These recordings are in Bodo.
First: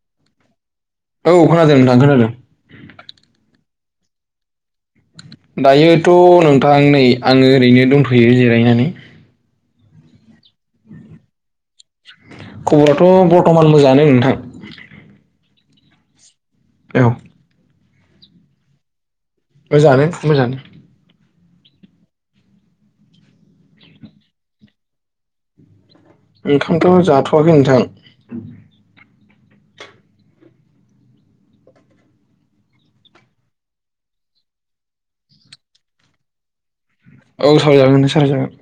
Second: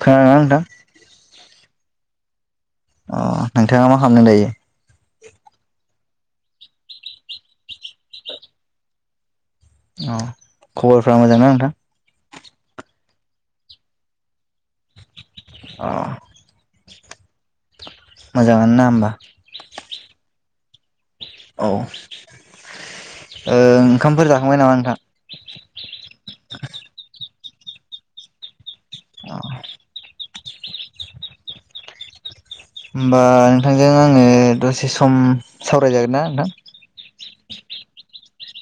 खोनादोंना नोंथां? ओं खोनादों अ नोंथाङा मा खालामदों दायो? दायोथ' नोंथां नै आङो ओरैनो दंथ'यो जिरायनानै अ खबरफोरा मोजां ना नोंथां? खबरआथ' बरथमान मोजाङानो नोंथां अ औ मोजाङानो ना होनबा मोजाङानो मोजां औ ओ ओंखामफोर जाखांबाय नामा नोंथां? ओंखामथ' जाथ'वाखै नोंथां औ होमबा नोंथांजों आङो दसे सम सावरायजागोन ना नोंथां औ सावराय जागोन नोंथां सावरायजागोन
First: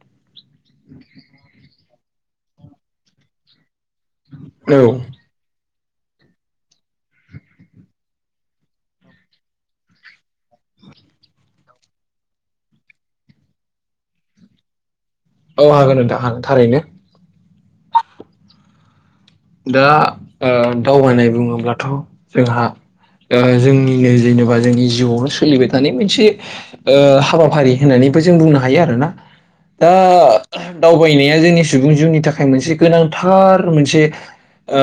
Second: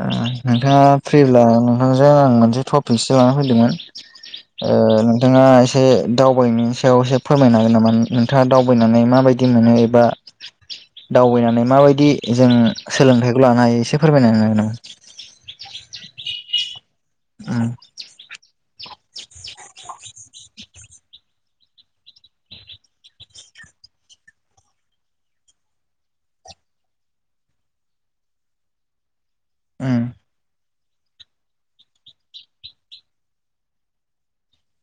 ओ नोंथाङा फ्रिब्ला नोंथांजों आं मोनसे टपिकसो लानानै फैदोंमोन औ ओ नोंथाङा एसे एसे दावबायनायनि सायाव एसे फोरमायनो हागोन नामा नोंथाङा दावबायनानै माबायदि मोनो एबा दावबायनानै माबायदि जों सोलोंथाइखौ लानो हायो एसे फोरमायनानै होनो हागोन नामा? औ हागोन नोंथां हागोन थारैनो [unintelligible] दा ओ दावबायनाय बुङोब्लाथ' जोंहा ओ जोंनिनो जेनेबा जोंनि जिउआवनो सोलिबाय थानाय मोनसे ओ हाबाफारि होननानै ओमफाय बुंनो हायो आरोना दा उम दावबायनाया जोंनि सुबुं जिउनि थाखाय मोनसे गोनांथार मोनसे ओ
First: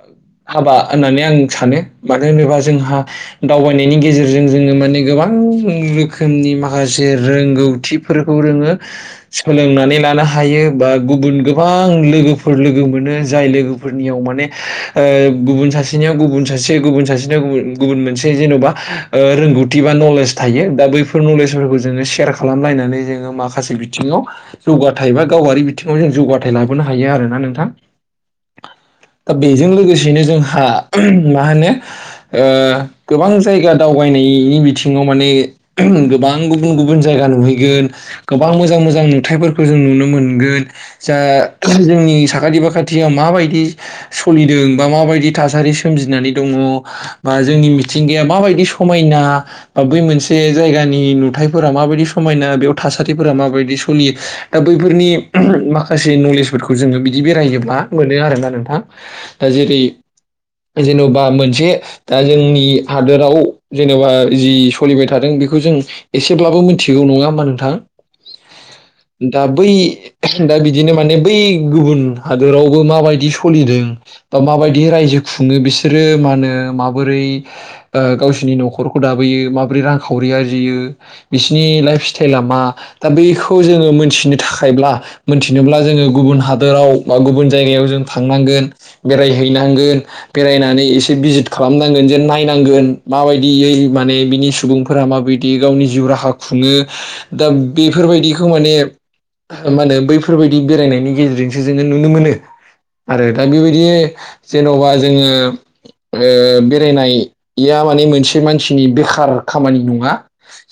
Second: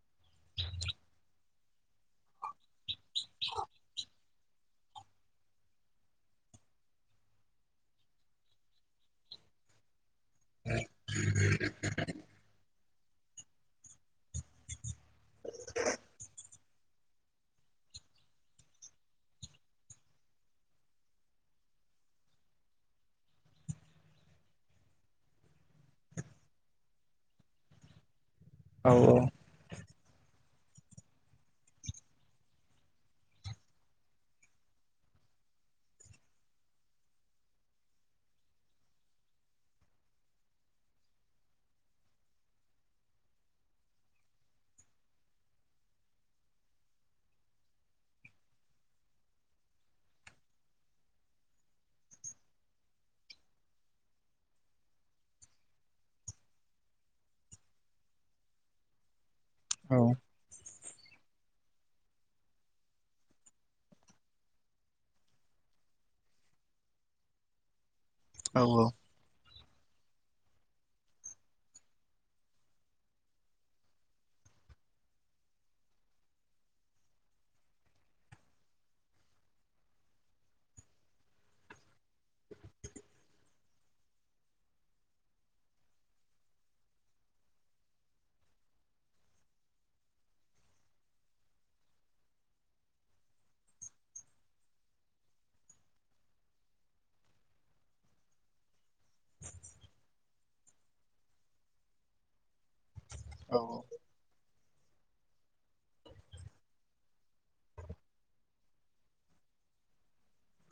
[unintelligible] हाबा होननानै आं सानो मानो होनोबा जोंहा दावबायनायनि गेजेरजों जोङो माने गोबां गो रोखोमनि माखासे रोंगौथिफोरखौ जोङो सोलोंनानै लानो हायो बा गुबुन गोबां लोगोफोर लोगो मोनो जाय लोगो फोरनियाव माने ओ गुबुन सासेनियाव गुबुन सासे गुबुन सासेनिया गुबुन गुबुन मोनसे जेन'बा ओ रोंगौथि बा नलेज थायो दा बैफोर नलेजफोरखौ जोङो सेयार खालामलायनानै जोङो माखासे बिथिङाव जौगाथाय बा गावारि बिथिङाव जों जौगाथाय लाबोनो हायो आरोना नोंथां औ औ बे ज लोगोसेनो जोंहा मा होनो गोबां जायगा दावबायनायनि बिथिाव माने गोबां गुबुन गुबुन जायगा नुहैगोन गोबां मोजां मोजां नुथायफोर खौ जों नुनो मोनगोन जा जोंनि साखाथि फाखाथियाव मा बायदि सलिदों बा मा बदि थासारि सोमजिनानै दङ बा जोंनि मिथिंगा माबायदि समायना बा बै मोनसे जायगानि नुथायफोरा माबायदि समायना बेयाव थासारि फोर माबायदि सोलियो दा बैफोरनि माखासे नलेजफोरखौ जोङो बिदि बेरायोब्ला मोनो आरोना नोंथां? दा जेरै औ जेन'बा मोनसे दा जोंनि हादोराव जेन'बा जि सोलिबाय थादों बेखौ जों एसेब्लाबो मिथिगौ नङा होमा नोंथां? औ औ दा बै दा बिदिनो माने बै गुबुन हादोराव बो माबायदि सोलिदों बा माबायदि रायजो खुङो बिसोरो मा होनो माबोरै गावसिोरनि न'खरखौ दाबोयो माबोरै रांखावरि आरजियो बिसिनि लाइफ स्टाइला मा दा बखौ जोङो मोनथिनो थाखायब्ला मोनथिनोब्ला जोङो गुबुन हादोराव बा गुबुन जायगायाव जों थांनांगोन बेराय हैनांगोन बेरायनानै इसे भिसित खालामननांगोन नाय गोन माबायदिय माने बिनि सुबुंफोरा माबायदि गावनि जिउ राहा खुङो दा बेफोरबायदिखौ माने मा होनो बैफोरबायदि बेरायनायनि गेजेरजोंसो जोङो नुनो मोनो। आरो दा औ बेबायदि जेन'बा जोङो बेरायनाया माने मोनसे मानसिनि बेखार खामानि नङा।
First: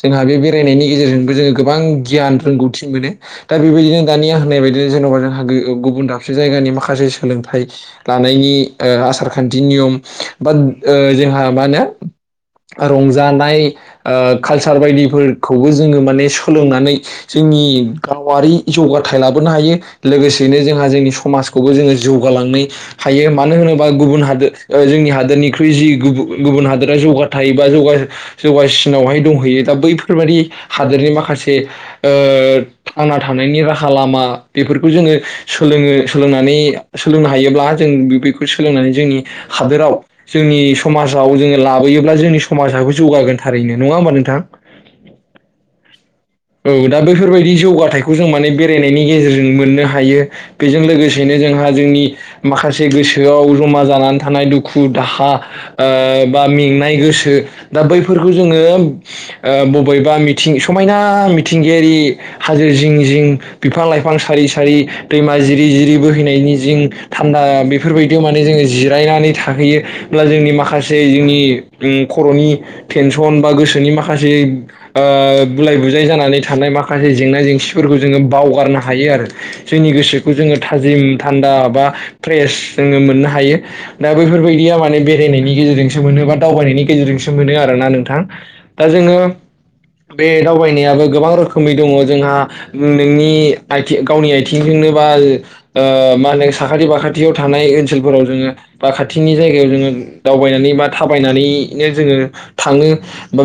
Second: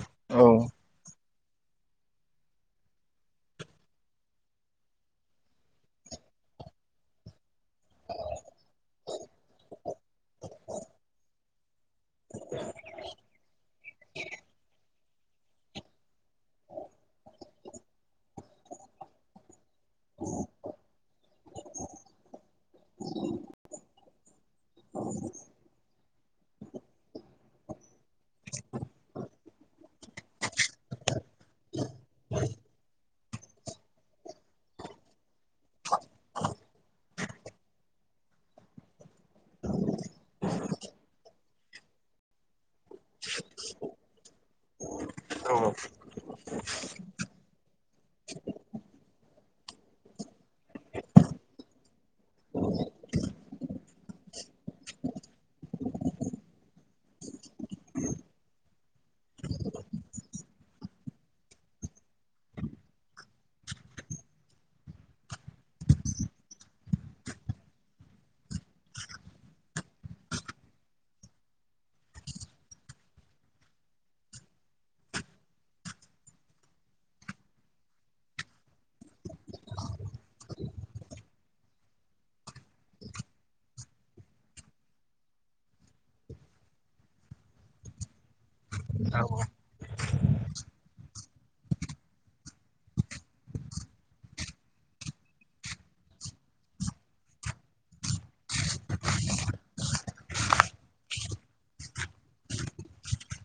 जोंहा बे औ बेरायनायनि गेजेरजोंबो जोङो गोबां गियान रोंगौथि मोनो दा बेबायदिनो दानिया होननाय बायदिनो जेन'बा जोंहा गुबुन दाबसे जायगानि माखासे सोलोंथाइ लानायनि आसारखान्थि नियम बा जोंहा हा मा होनो रंजानाय कालसार बायदिफोरखौबो जोङो माने सोलोंनानै जों ज गावारि जौगाथाय लाबोनो हायो लोगोसेनो जोंहा जोंनि सम समाजखौबो जोङो जौगालांनो हायो मानो होनोबा गुबुन हादोर जोंनि हादोरनिख्रुइ जि गुबुन गुबुन हादोरा जौगाथायायोबा जौगासिनावहाय दङ। होयो दा बैफोरबादि हादोरनि माखासे थांना थानायनि राहा लामा बेफोरखौ जोङो सोलोङो सोलोंनानै सोलोंनो हायोब्ला जों बेखौ सोलोंनानै जोंनि हादोराव जोंनि समाजाव जोङो लाबोयोब्ला जोंनि समाजाबो जौगागोन थारैनो नङा होमबा नोंथां? औ खौ जों माने बेरायनायनि गेजेरजों मोननो हायो बेजों लोगोसेनो जोंहा जोंनि माखासे गोसो गोसोआव जमा जानानै थानाय दुखु दाहा बा मेंनाय गोसो दा बै जो बबेबा मिथिंगा समायना गोा मिथिंगायारि हाजो जिं जिं बिफां लाइफां सारि सारि दैमा जिरि जिरि बोहैनायनि जि थान्दा बेफोरबायदियाव माने जोङो जिरायनानै थाहैयोब्ला जोंनि माखासे जोंनि खर'नि मेनसन बा गोसोनि माखासे ओ बुलाय बुजाय जाय जानानै थानाय माखासे जेंना जेंसिफोरखौ जोङो बावगारनो हायो आरो जोंनि गोसोखौ जोङो थाजिम थान्दा बा फ्रेस जोङो मोननो हायो दा बैफोरबायदिया माने बेरायनायनि गेजेरजों बा दावबायनायनि गेजेरजोंसो मोनो आरोना नोंथां दा जोङो बे दावबाय आनायाबो गोबां रोखोमै दङ जोंहा नोंनि आथिं गावनि आथिंजोंनो बा मा होनो साखाथि बाखाथियाव थानाय ओनसोलफोराव जोङो बाखाथिनि जायगायाव जोङो दावबायनानै थाबनानै जो थाङोा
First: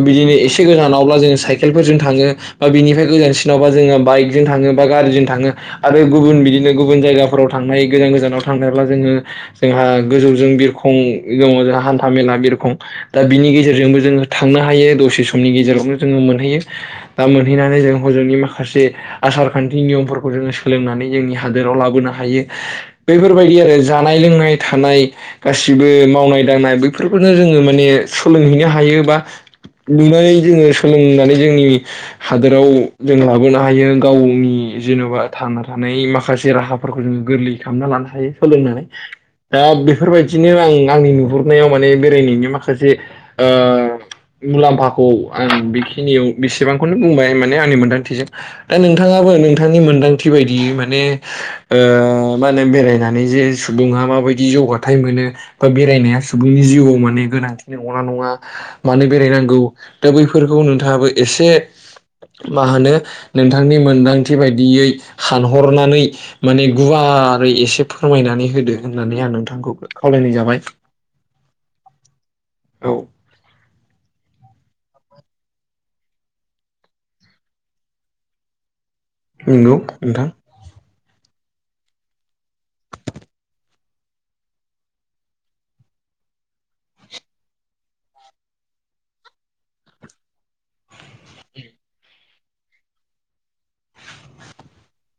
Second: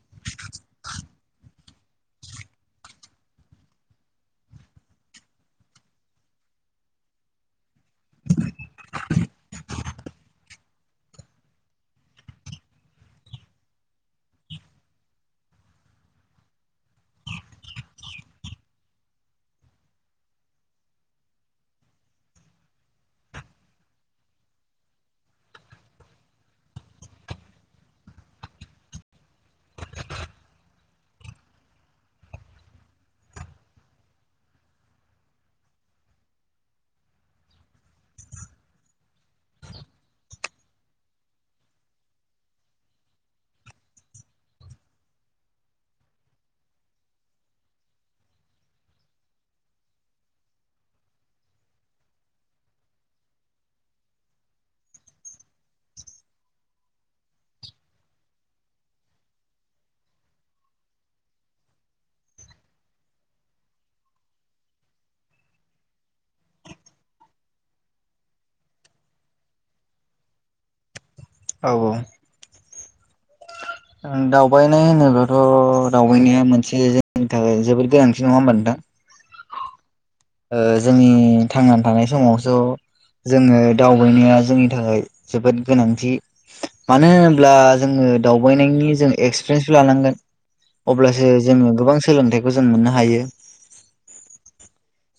बिदिनो एसे गोजानावब्ला साइकेलफोरजों थांयो बिनिफ्राय गोजानसिनावबा जोङो बायिकजों बा गारिजों थायो आरो गुबुन बिदिनो गुबुन जायााव थांनाय गोजान गोजानाव थांनायब्ला जोङो जोंहा गोजौजों बिरखं दङ जोंहा हा हामेला बेरखम दा बिनि गेजेरजोंबो जोङो थांनो हायो दसे समनि गेजेरावनो जोङो मोनहैयो। दा मोनहैनानै जों हजोंनि माखासे आसार खान्थि नियमफोरखौ जोङो सोलोंनानै जोंनि हादोर लाबोनो हायो बेफोरबायदि आरो जानाय लोंनाय थानाय गासिबो मावनाय दांनाय बैफोरखौनो जोङो माने सोलोंहैनो हायो बा नुनानै जो सोलोंना जोंनि हादोराव जों लाबोनो हायो गावनि जेन'बा थांना थानाय माखा माखासे राहाफोरखौ जोङो गोरलै खालामना लानो हायो सोलोंनानै दा बेफोरबायदिनो आं आंनि नुहुरनायाव माने बेरायनायनि माखासे ओ मुलाम्फाखौ आं बेखिनियाव बेसेबांखौनो बुंबाय माने आंनि मोनदांथिजों दा नोंथाङाबो नोंथांनि मोनदांथि बायदिय माने ओ मा होनो बेरायनानै जे सुबुङा माबायदि जौगाथायाइ मोनो बा बेरायनाया सुबुं बिनि जिउआव माने गोनांथिनि अंला नङा मानो बेरायनांगौ दा बैफोरखौ नोंथाङाबो एसे मा होनो नोंथांनि मोनदांथि बायदियै सानहरनानै माने गुवा ारै एसे फोरमायनानै होदो होननानै आं नोंथांखौ खावलायनाय जाबाय। औ औ। औ दावबायनाय होनोब्लाथ' दावबायनाया मोनसे जोंनि थाखाय जोबोद गोनांथि नङा होमबा नोंथां? नोंगौ नोंथां। ओ जोंनि थांनानै थानाय समावसो जोङो दावबायनाया जोंनि थाखाय जोबोद गोनांथि मानो होनोब्ला जोङो दावबायनायनि जों एक्सपिरियेन्सबो लानांगोन। अब्लासो जोङो गोबां सोलोंथाइखौ जों मोननो हायो।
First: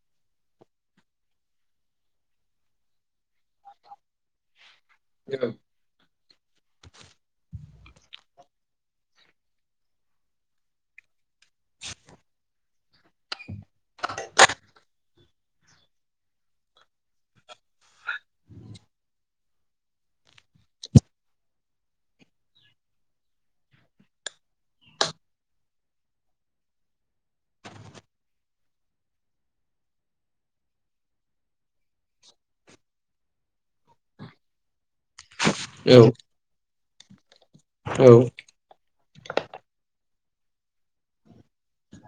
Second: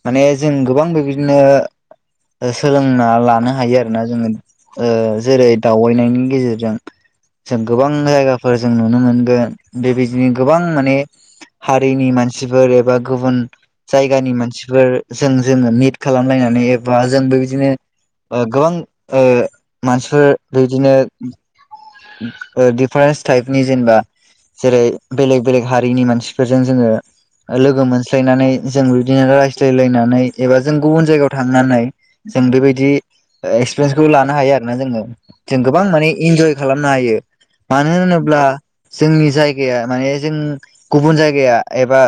माने जों गोबां बेबायदिनो सोलोंना लानो हायो आरोना जोङो जेरै औ दावबायनायनि गेजेरजों जों गोबां जायगाफोर जों नुनो मोनगोन बेबायदिनो गोबां माने हारिनि मानसिफोर एबा गुबुन जायगानि मानसि बेफोर जों जोङो मिट खालामलायनानै एबा जों बेबायदिनो ओ गोबां मानसिफोर बिदिनो दिफारेन्स टाइपनि जेनेबा जेरै बेलेग बेलेग हारिनि मानसिफोरजों जोङो लोगो मोनस्लायनानै जों बिदिनो रा स्लायलायनानै एबा जों गुबुन जायगायाव थांनानै जों बेबायदि एक्सपिरियेन्सखौ लानो हायो आरो ना जोङो जों गोबां माने औ इन्जय खालामनो हायो। मानो औ होनोब्ला जोंनि जायगाया माने जों गुबुन जायगाया एबा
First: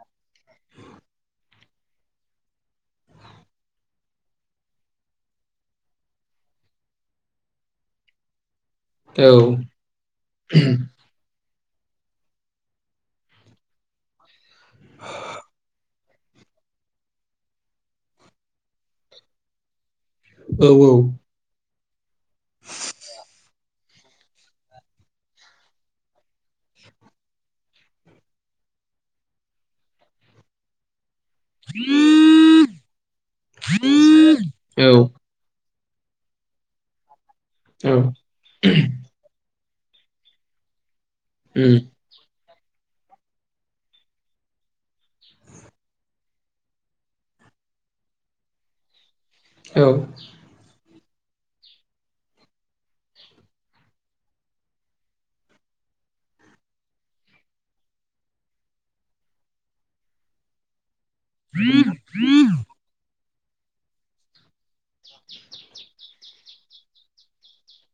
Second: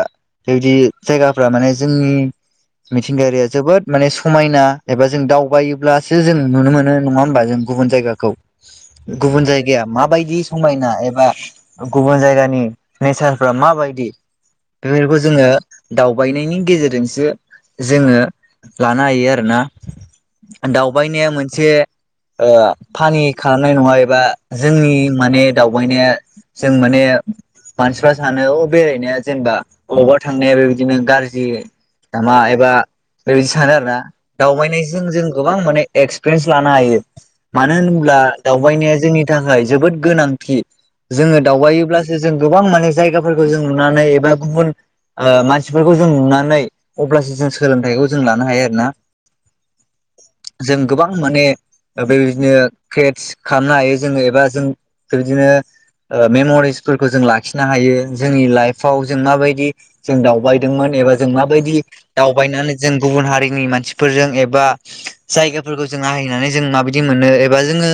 बेबायदि जायगाफ्रा माने जोंनि मिथिंगायारिया जोबोद माने समायना एबा जों दावबायोब्लासो जों नुनो मोनो नङा होमबा? जों गुबुन जायगाखौ औ गुबुन जायगाया माबायदि समायना एबा गुबुन जायगानि नेचारफ्रा माबायदि बेफोरखौ जोङो दावबायनायनि गेजेरजोंसो जोङो लानो हायो आरोना। दावबायनाया मोनसे फानि खालामनाय नङा एबा जोंनि माने दावबायनाया जों माने मानसिफ्रा सानो अ बेरायनाया जेनेबा बबावबा थांनाया बेबदिनो गारि जि लामा एबा बेबायदि सानो आरो ना दावबायनायजों जों गोबां बां माने एक्सपिरिेन्स लानो हायो मानो औ होनोब्ला दावबायनाया जोंनि थाखाय जोबोद गोनांथि जोङो उम दावबायोब्लासो जों गोबां माने जायगाफोरखौ जों नुनानै एबा गुबुन मानसिफोरखौ जों नुनानै अब्लासो जों सोलोंथाइखौ जों लानो हायो आरो ना। औ। गोबां माने बेबायदिनो क्रेटस खालामनो हायो जोङो एबा जों बेबायदिनो मेमरिसफोरखौ जों लाखिनो हायो जोंनि लाइफआव जों माबायदि जों दावबायदोंमोन एबा जों माबायदि दावबायनानै जों गुबुन हारिनि मानसिफोरजों एबा जायगाफोरखौ जों आहाय जों माबायदि मोनो एबा जोङो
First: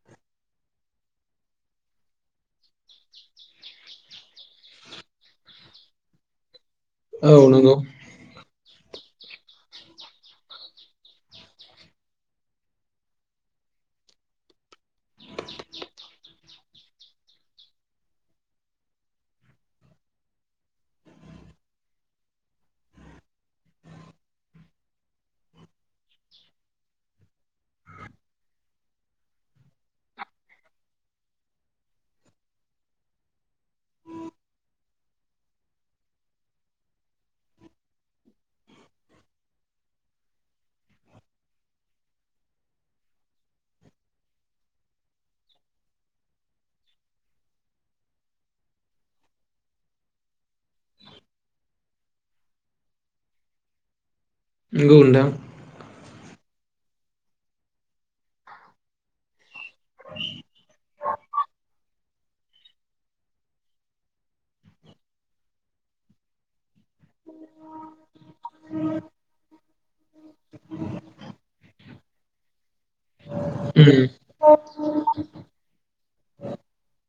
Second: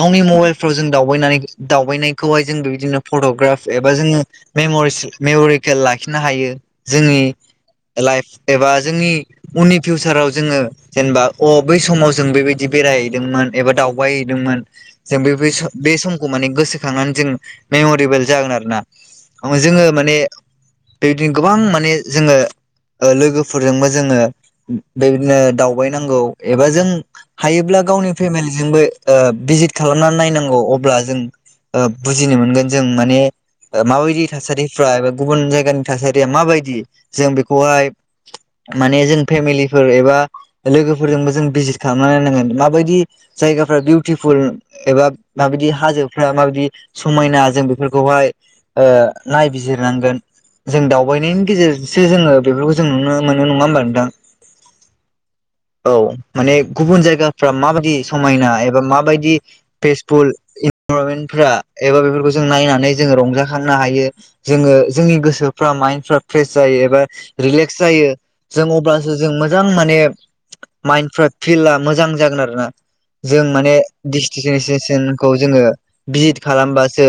गावनि मबाइलफोराव जों दावबायनानै दावबायनाखौहाय जों बे बिदिनो फट'ग्राफ एबा जोङो मेमरिस मेमरिकेल लाखिनो हायो। जोंनि औ नोंगौ। लाइफ एबा जोंनि उननि फिउचाराव जोङो जेनेबा अ बै समाव जों बेबायदि बेरायहैदो दोंमोन एबा दावबाय हैदोंमोन जों बै बै स बे समखौ माने गोसोखांनानै जों मेमरिबोल जागोन आरोना। अ जोङो माने बेबिदिनो गोबां माने जोङो ओ लोगोफोरजोंबो जोङो बेदिनो दावबायनांगौ एबा जों हायोब्ला गावनि फेमिलिजोंबो ओ बि इजित खालामनान नायनांगौ अब्ला जों ओ बुजिनो मोनगोन जों माने ओ माबायदि थासारिफ्रा एबा गुबुन जायगानि थासारिया माबायदि जों बे खौहाय माने जों फेमिलिफोर एबा लोगोफोरजोंबो जों भिजिट खालामना नायनांगोन। माबायदि जायगाफ्रा बिउटिफुल एबा माबायदि हाजोफ्रा माबायदि समायना जों बेफोरखौहाय ओ नायबिजिरनांगोन। जों दावबायनायनि गेजेरजोंसो जोङो बेफोरखौ जों नुनो मोनो। नङा होमबा नोंथां? नंगौ नोंथां औ माने गुबुन जायगाफ्रा माबायदि समायना एबा माबायदि पेसफुल इनभारनमेनफ्रा एबा बेफोर खौ जों नायनानै जोङो रंजाखांनो हायो जोङो जोंनि गोसोफ्रा माइन्दफ्रा फ्रेस जायो एबा रिलेक्स जायो। जों अब्लासो जों मोजां माने माइन्डफ्रा फिलआ मोजां जागोन आरो ना। जों माने उम डिसटिसियेससनखौ जोङो भिजित खालामबासो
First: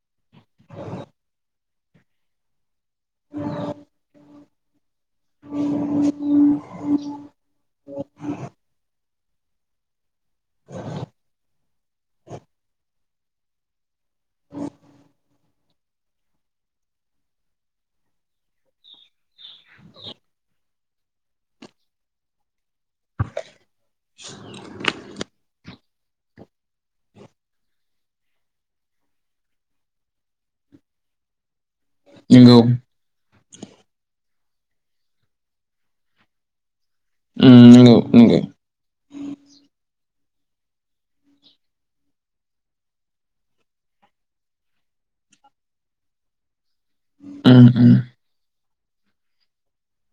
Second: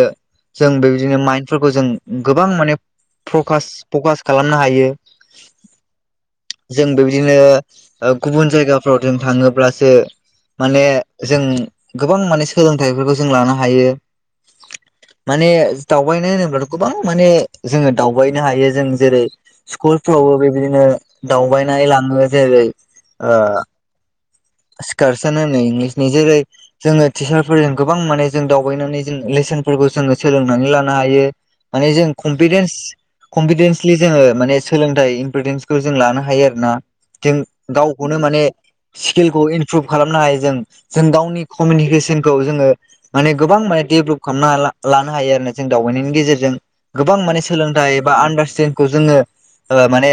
जों बेबायदिनो माइन्दफोरखौ जों गोबां माने फ्रकास फकास खालामनो हायो। [inaudible] जों बेबिदिनो ओ गुबुन जायगाफ्राव जों थाङोब्लासो माने जों गोबां माने सोलोंथाइफोरखौ जों लानो हायो। माने दावबायनाय होनोब्लाथ' गोबां माने जोङो दावबायनो हायो जों। जेरै स्कुलफ्रावबो बेबिदिनो दावबायनाय लाङो। जेरै ओ सिखारसोन इंलिसनि जेरै जोङो टिचारफोरजों गोबां माने जों दावबायनानै जों लेस सोन फोरखौ जोङो सोलोंनानै लानो हायो। माने जों नंगौ कमफिदेन्स कनफिदेन्सलि जोङो माने सोलोंथाइ इम्पिटेन्सखौ जों लानो हायो आरो ना। जों उम नंगौ गावखौनो नंगौ माने किलखौ इनप्रुभ खालामनो हायो जों। जों गावनि कमिनिकेसोनखौ जोङो माने गोबां माने डेभ्ल' खामना हाला लानो हायो आरोना जों दावबायनायनि गेजेरजों। गोबां माने उम उम सोलोंथाइ बा आनदार्सस्टेन खौ जोङो ओ माने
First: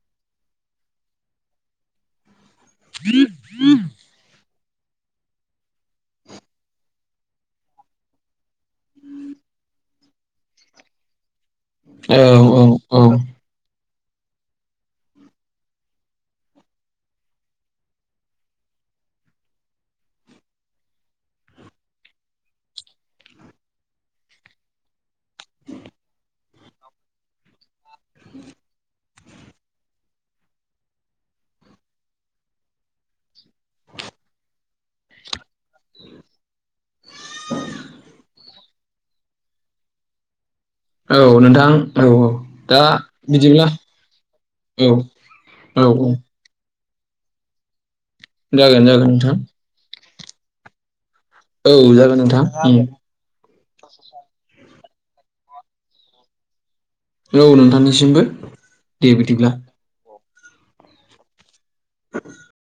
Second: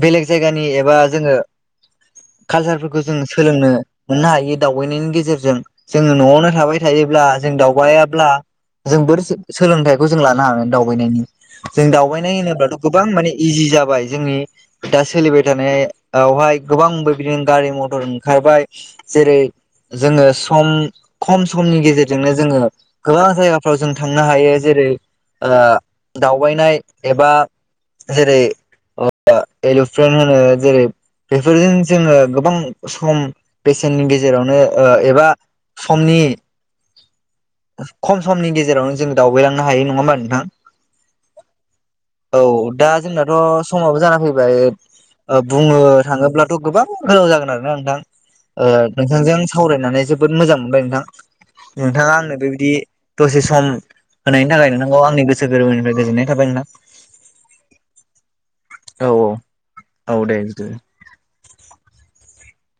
बेलेग जायगानि एबा जोङो कालसा खो जों सोलोंनो मोननो हायो दावबायनायनि गेजेरजों। जोङो न'आवनो थाबाय थायोब्ला जों दावबायाब्ला जों बोर सोलोंथाइखौ जों लानो हागोन दावबायनायनि। जों औ दावबायनाय औ होनोब्लाथ' गोब औ गोबां माने इजि जाबाय जोंनि दा सोलिबाय थानाय आवहाय गोबां बेबिदिनो गारि मथ ओंखारबाय जेरै जोङो सम खम समनि गेजेरजोंनो जोङो गोबां जायगाफ्राव जों थांनो हायो। जेरै- ओ दावबायनाय एबा जेरै ओ एलुप्रेन होनो जेरै बेफोरजों जोङो गोबां सम बेसेननि गेजेरावनो ओ एबा समनि खम समनि गेजेरावनो जों दावबायलांनो हायो। नङा होमबा नोंथां? औ दा जोंनाथ' समाबो जाना फैबाय। औ ओ बुङो औ थाङोब्लाथ' गोबां [unintelligible] जागोन आरो ना नोंथां। ओ जागोन जागोन नोंथां नोंथांजों सावरायनानै जोबोद मोजां मोनबाय नोंथां। औ नोंथाङा जागोन आंनो नोंथां बेबिदि उम दसेस सम होनायनि थाखाय नोंथांखौ आंनि गोसो गोरबोनिफ्राय गोजोननाय थाबाय नोंना। औ नोंथांनिसिमबो औ दे बिदिब्ला। औ दे लुदो। [inaudible]